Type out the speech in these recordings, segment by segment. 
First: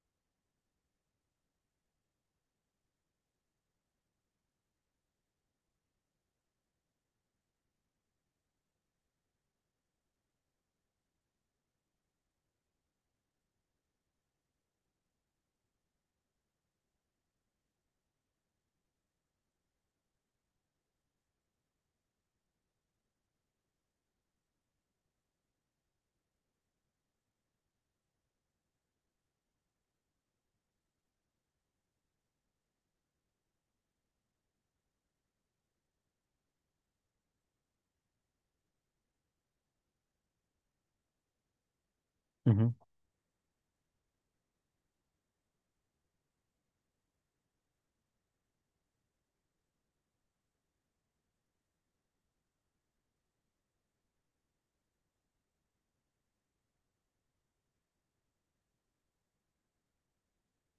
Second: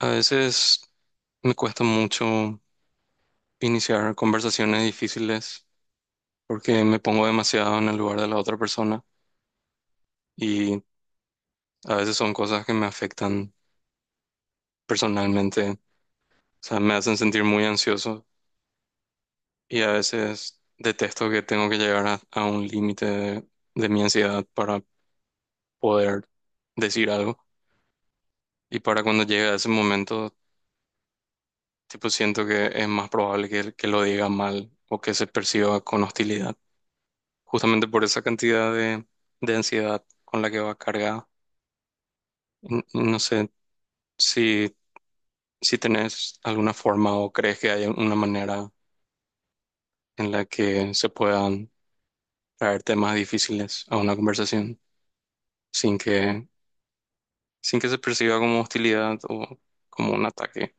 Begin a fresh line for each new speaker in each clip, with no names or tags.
A veces me cuesta mucho iniciar conversaciones difíciles porque me pongo demasiado en el lugar de la otra persona y a veces son cosas que me afectan personalmente, o sea, me hacen sentir muy ansioso y a veces detesto que tengo que llegar a un límite de mi ansiedad para poder decir algo y para cuando llegue a ese momento, tipo, siento que es más probable que lo diga mal o que se perciba con hostilidad. Justamente por esa cantidad de ansiedad con la que va cargada.
Ujú.
No sé si, si tenés alguna forma o crees que hay una manera en la que se puedan traer temas difíciles a una conversación sin que, sin que se perciba como hostilidad o como un ataque,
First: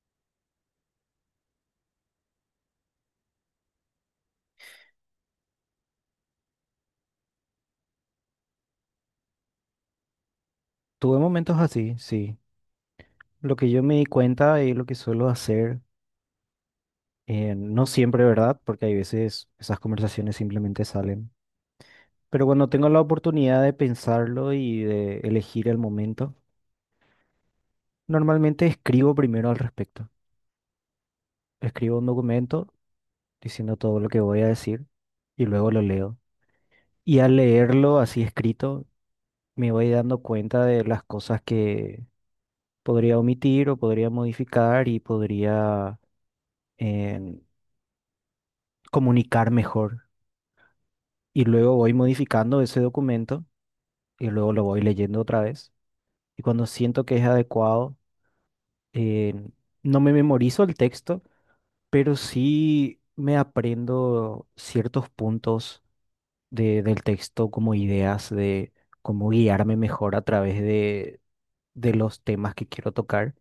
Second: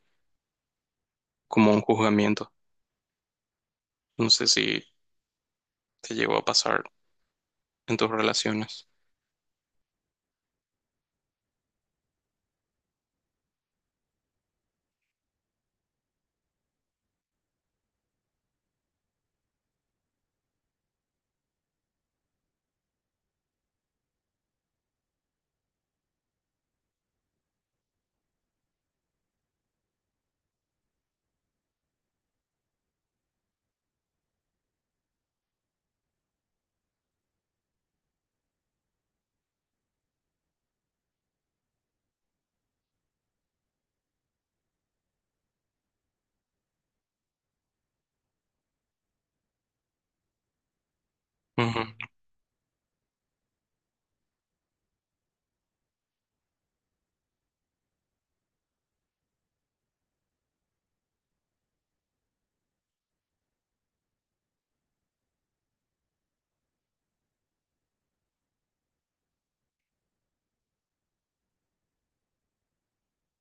como un juzgamiento. No sé si te llegó a pasar en tus relaciones.
Tuve momentos así, sí. Lo que yo me di cuenta y lo que suelo hacer, no siempre, ¿verdad? Porque hay veces esas conversaciones simplemente salen. Pero cuando tengo la oportunidad de pensarlo y de elegir el momento, normalmente escribo primero al respecto. Escribo un documento diciendo todo lo que voy a decir y luego lo leo. Y al leerlo así escrito, me voy dando cuenta de las cosas que podría omitir o podría modificar y podría... em, comunicar mejor. Y luego
Ujú.
voy modificando ese documento y luego lo voy leyendo otra vez. Y cuando siento que es adecuado, eh, no me memorizo el texto, pero sí me aprendo ciertos puntos del texto como ideas de cómo guiarme mejor a través de los temas que quiero tocar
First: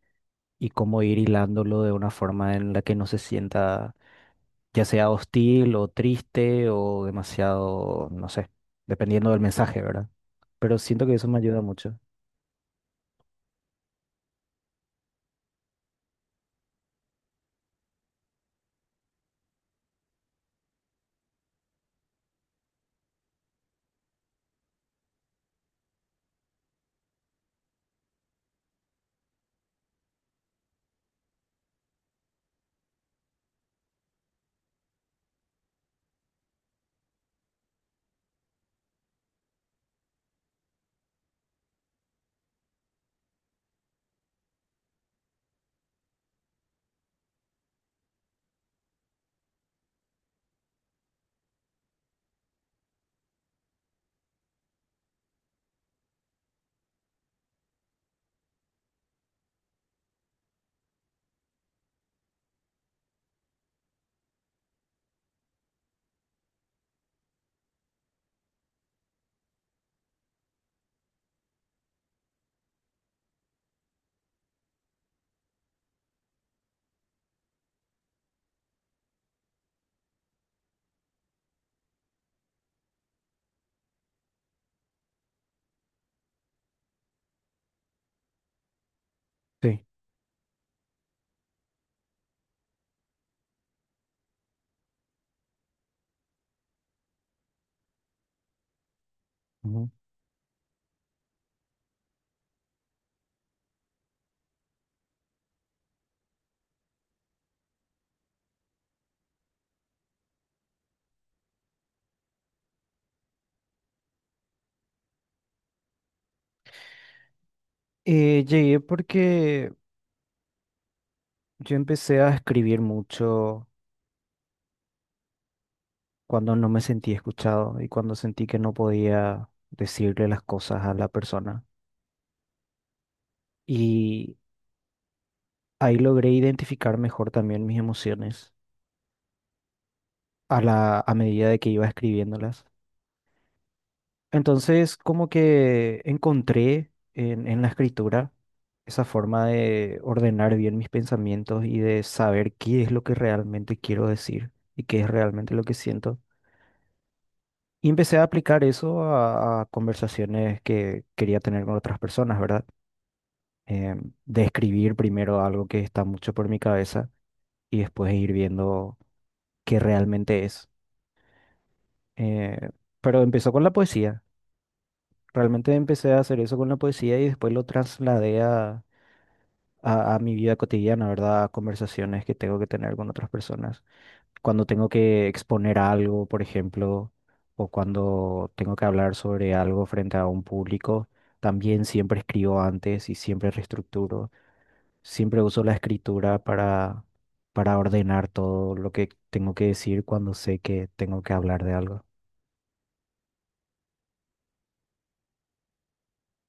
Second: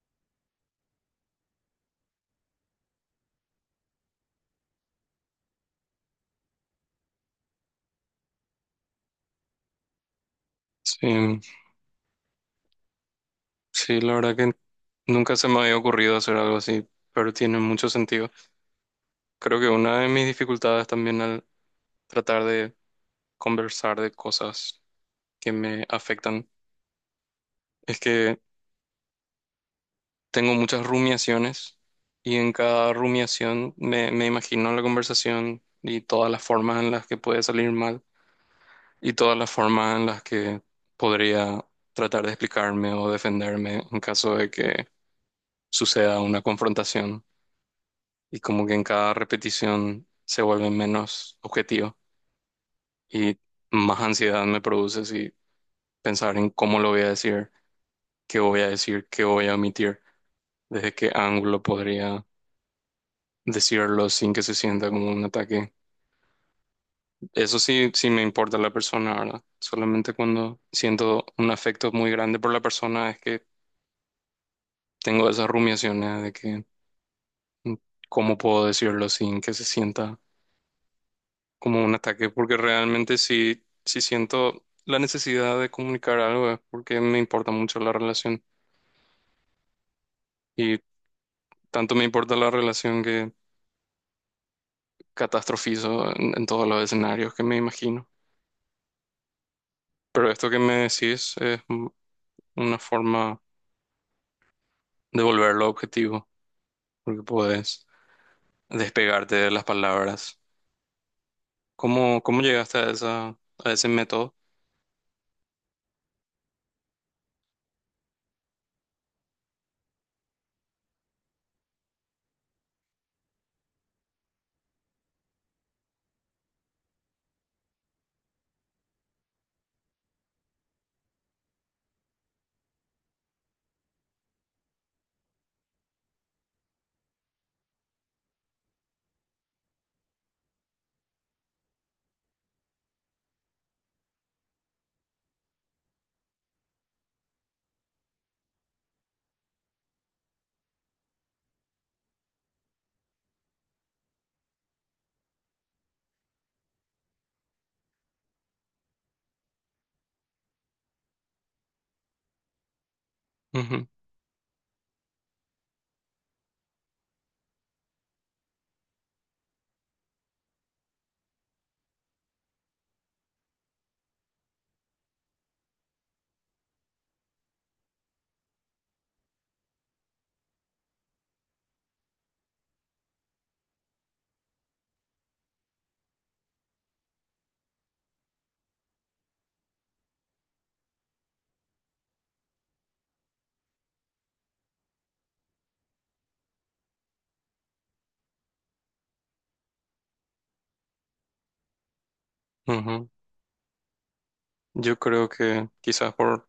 y cómo ir hilándolo de una forma en la que no se sienta ya sea hostil o triste o demasiado, no sé, dependiendo del mensaje, ¿verdad? Pero siento que eso me
Sí,
ayuda mucho.
sí, la verdad que nunca se me había ocurrido hacer algo así, pero tiene mucho sentido. Creo que una de mis dificultades también al tratar de conversar de cosas que me afectan es que tengo muchas rumiaciones y en cada rumiación me imagino la conversación y todas las formas en las que puede salir mal y todas las formas en las que podría tratar de explicarme o defenderme en caso de que suceda una confrontación y como que en cada repetición se vuelve menos objetivo y más ansiedad me produce si pensar en cómo lo voy a decir, qué voy a decir, qué voy a omitir, desde qué ángulo podría decirlo sin que se sienta como un ataque. Eso sí, sí me importa la persona, ¿verdad? Solamente cuando siento un afecto muy grande por la persona es que tengo esas rumiaciones de que mm, cómo puedo decirlo sin que se sienta como un ataque, porque realmente si siento la necesidad de comunicar algo, es porque me importa mucho la relación
Sí.
y tanto me importa la relación que catastrofizo en todos los escenarios que me imagino.
Ujú.
Pero esto que me decís es una forma de volverlo objetivo, porque puedes despegarte de las palabras. ¿Cómo, cómo llegaste a esa, a ese método?
Llegué porque yo empecé a escribir mucho cuando no me sentí escuchado y cuando sentí que no podía decirle las cosas a la persona. Y ahí logré identificar mejor también mis emociones a a medida de que iba escribiéndolas. Entonces, como que encontré en la escritura esa forma de ordenar bien mis pensamientos y de saber qué es lo que realmente quiero decir y qué es realmente lo que siento. Y empecé a aplicar eso a conversaciones que quería tener con otras personas, ¿verdad? De escribir primero algo que está mucho por mi cabeza y después ir viendo qué realmente es. Eh, pero empezó con la poesía. Realmente empecé a hacer eso con la poesía y después lo trasladé a mi vida cotidiana, ¿verdad? A conversaciones que tengo que tener con otras personas. Cuando tengo que exponer algo, por ejemplo, o cuando tengo que hablar sobre algo frente a un público, también siempre escribo antes y siempre reestructuro. Siempre uso la escritura para ordenar todo lo que tengo que decir cuando sé que tengo que hablar de algo.
Ujú, ujú. Yo creo que quizás por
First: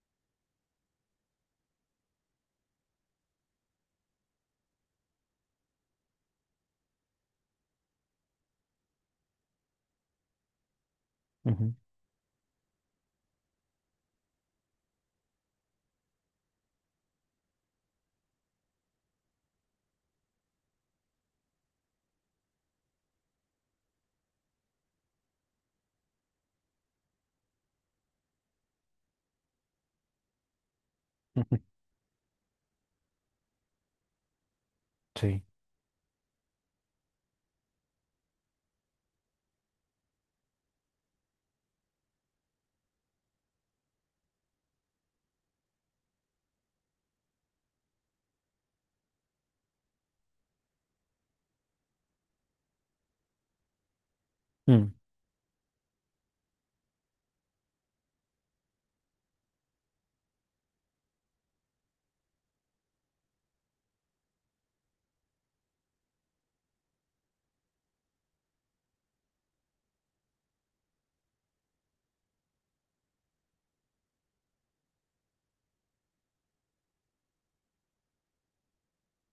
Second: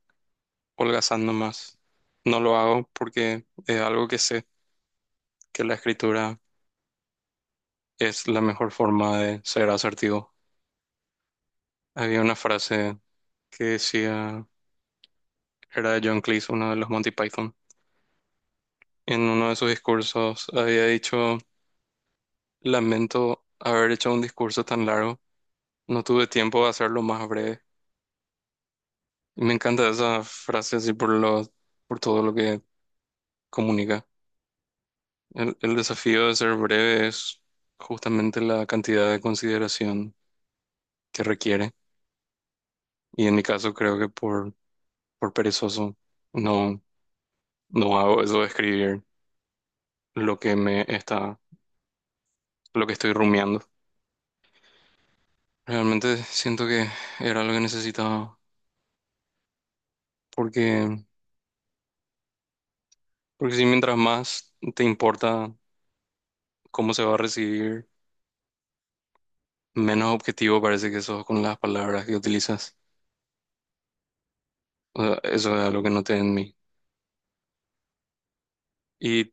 holgazando más. No lo hago porque es algo que sé, que la escritura es la mejor forma de ser asertivo.
Ujú.
Había una frase que decía, era de John Cleese, uno de los Monty Python, en uno de sus discursos había dicho, lamento haber hecho un discurso tan largo, no tuve tiempo de hacerlo más breve. Y me encanta esa frase así por lo, por todo lo que comunica.
Sí.
El desafío de ser breve es justamente la cantidad de consideración que requiere. Y en mi caso creo que por perezoso no, no hago eso de escribir lo que me está, lo que estoy rumiando.
Mm.
Realmente siento que era lo que necesitaba porque porque si mientras más te importa cómo se va a recibir, menos objetivo parece que sos con las palabras que utilizas. O sea, eso es algo que noté en mí. Y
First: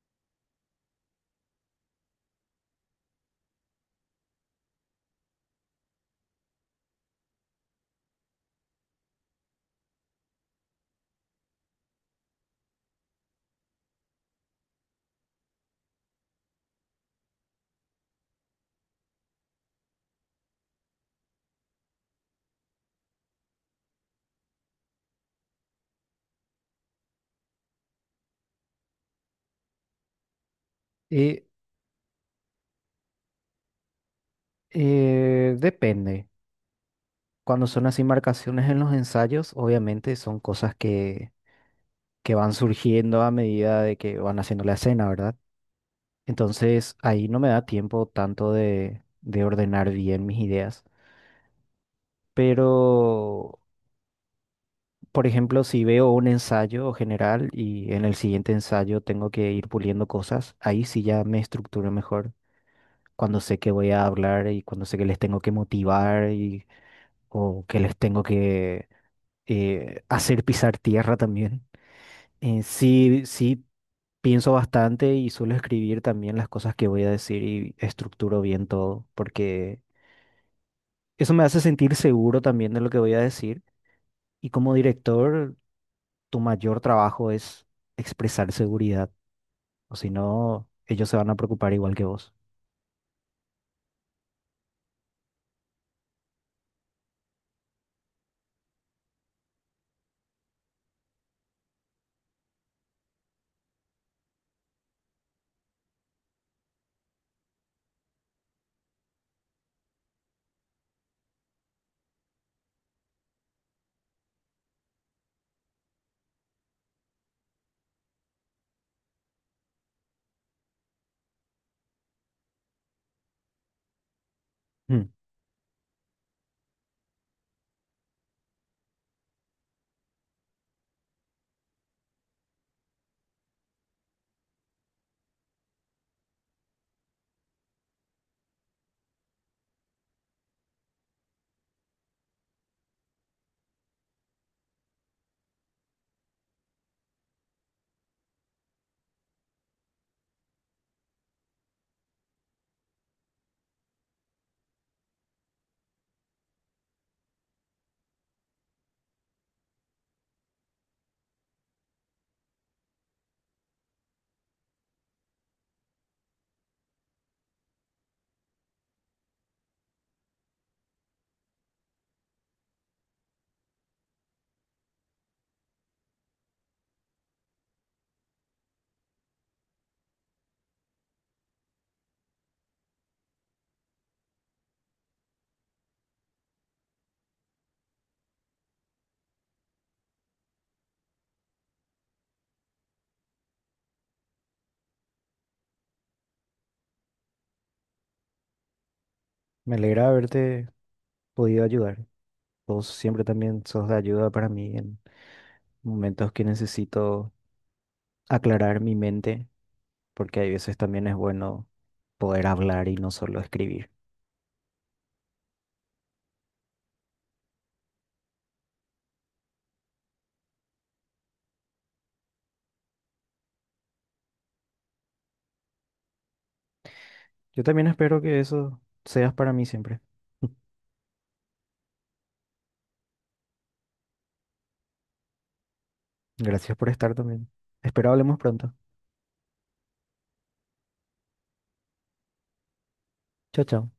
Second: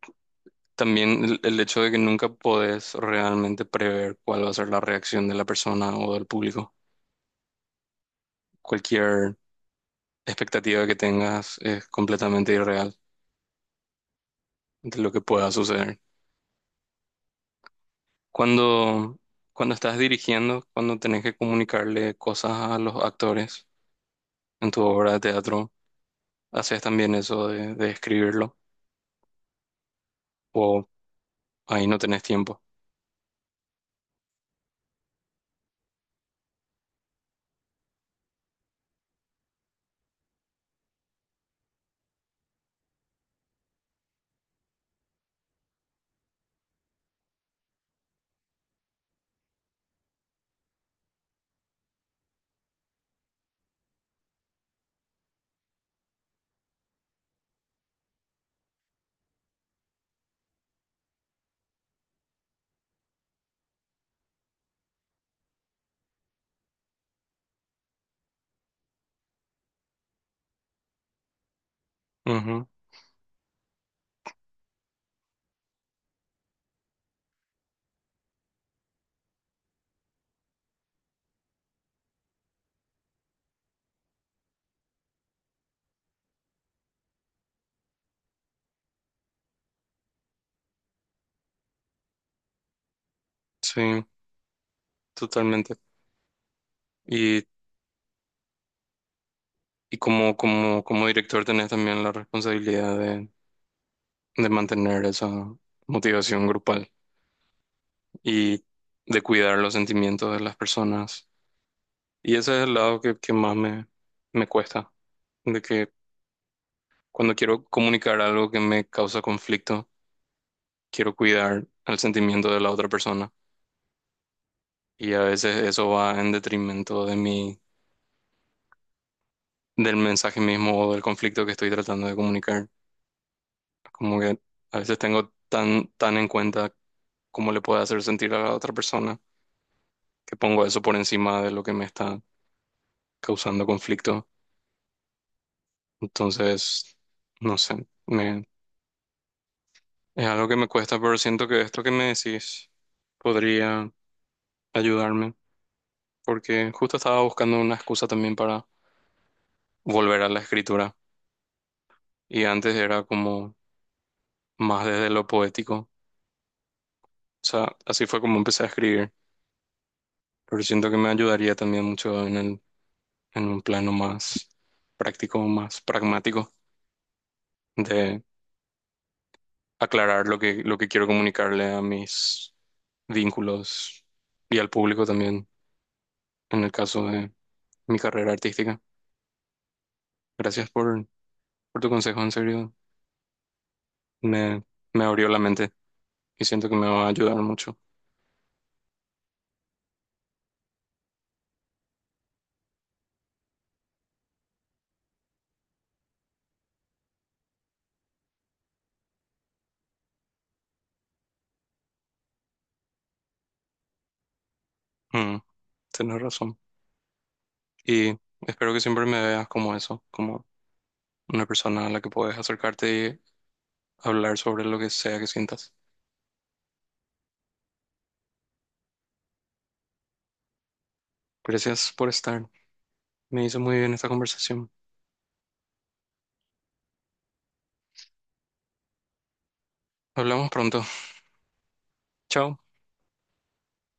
también el hecho de que nunca podés realmente prever cuál va a ser la reacción de la persona o del público. Cualquier expectativa que tengas es completamente irreal de lo que pueda suceder. Cuando, cuando estás dirigiendo, cuando tenés que comunicarle cosas a los actores en tu obra de teatro, haces también eso de escribirlo o
Y
ahí no tenés tiempo.
Depende. Cuando son así marcaciones en los ensayos, obviamente son cosas que van surgiendo a medida de que van haciendo la escena, ¿verdad? Entonces ahí no me da tiempo tanto de ordenar bien mis ideas. Pero, por ejemplo, si veo un ensayo general y en el siguiente ensayo tengo que ir puliendo cosas, ahí sí ya me estructuro mejor. Cuando sé que voy a hablar y cuando sé que les tengo que motivar y, o que les tengo que hacer pisar tierra también. Eh,
Ujú.
sí, sí, pienso bastante y suelo escribir también las cosas que voy a decir y estructuro bien todo, porque eso me hace sentir seguro también de lo que voy a decir. Y como director, tu mayor trabajo es expresar seguridad, o si no, ellos se van a preocupar igual que vos.
Sí, totalmente. Y, y como, como, como director tenés también la responsabilidad de mantener esa motivación grupal y de cuidar los sentimientos de las personas. Y ese es el lado que más me, me cuesta, de que cuando quiero comunicar algo que me causa conflicto, quiero cuidar el sentimiento de la otra persona.
Mm.
Y a veces eso va en detrimento de mi del mensaje mismo o del conflicto que estoy tratando de comunicar. Como que a veces tengo tan, tan en cuenta cómo le puede hacer sentir a la otra persona que pongo eso por encima de lo que me está causando conflicto. Entonces, no sé, me, es algo que me cuesta, pero siento que esto que me decís podría ayudarme porque justo estaba buscando una excusa también para volver a la escritura y antes era como más desde lo poético. O sea, así fue como empecé a escribir, pero siento que me ayudaría también mucho en el, en un plano más práctico, más pragmático, de aclarar lo que quiero comunicarle a mis vínculos y al público también, en el caso de mi carrera artística. Gracias por tu consejo, en serio, me, me abrió la mente y siento que me va a ayudar mucho.
Me alegra haberte podido ayudar. Vos siempre también sos de ayuda para mí en momentos que necesito aclarar mi mente, porque hay veces también es bueno poder hablar y no solo escribir.
Mm, tienes razón. Y espero que siempre me veas como eso, como una persona a la que puedes acercarte y hablar sobre lo que sea que sientas.
Yo también espero que eso seas para mí siempre.
Gracias por estar. Me hizo muy bien esta conversación.
Gracias por estar también. Espero hablemos pronto.
Hablamos pronto. Chao.
Chao, chao.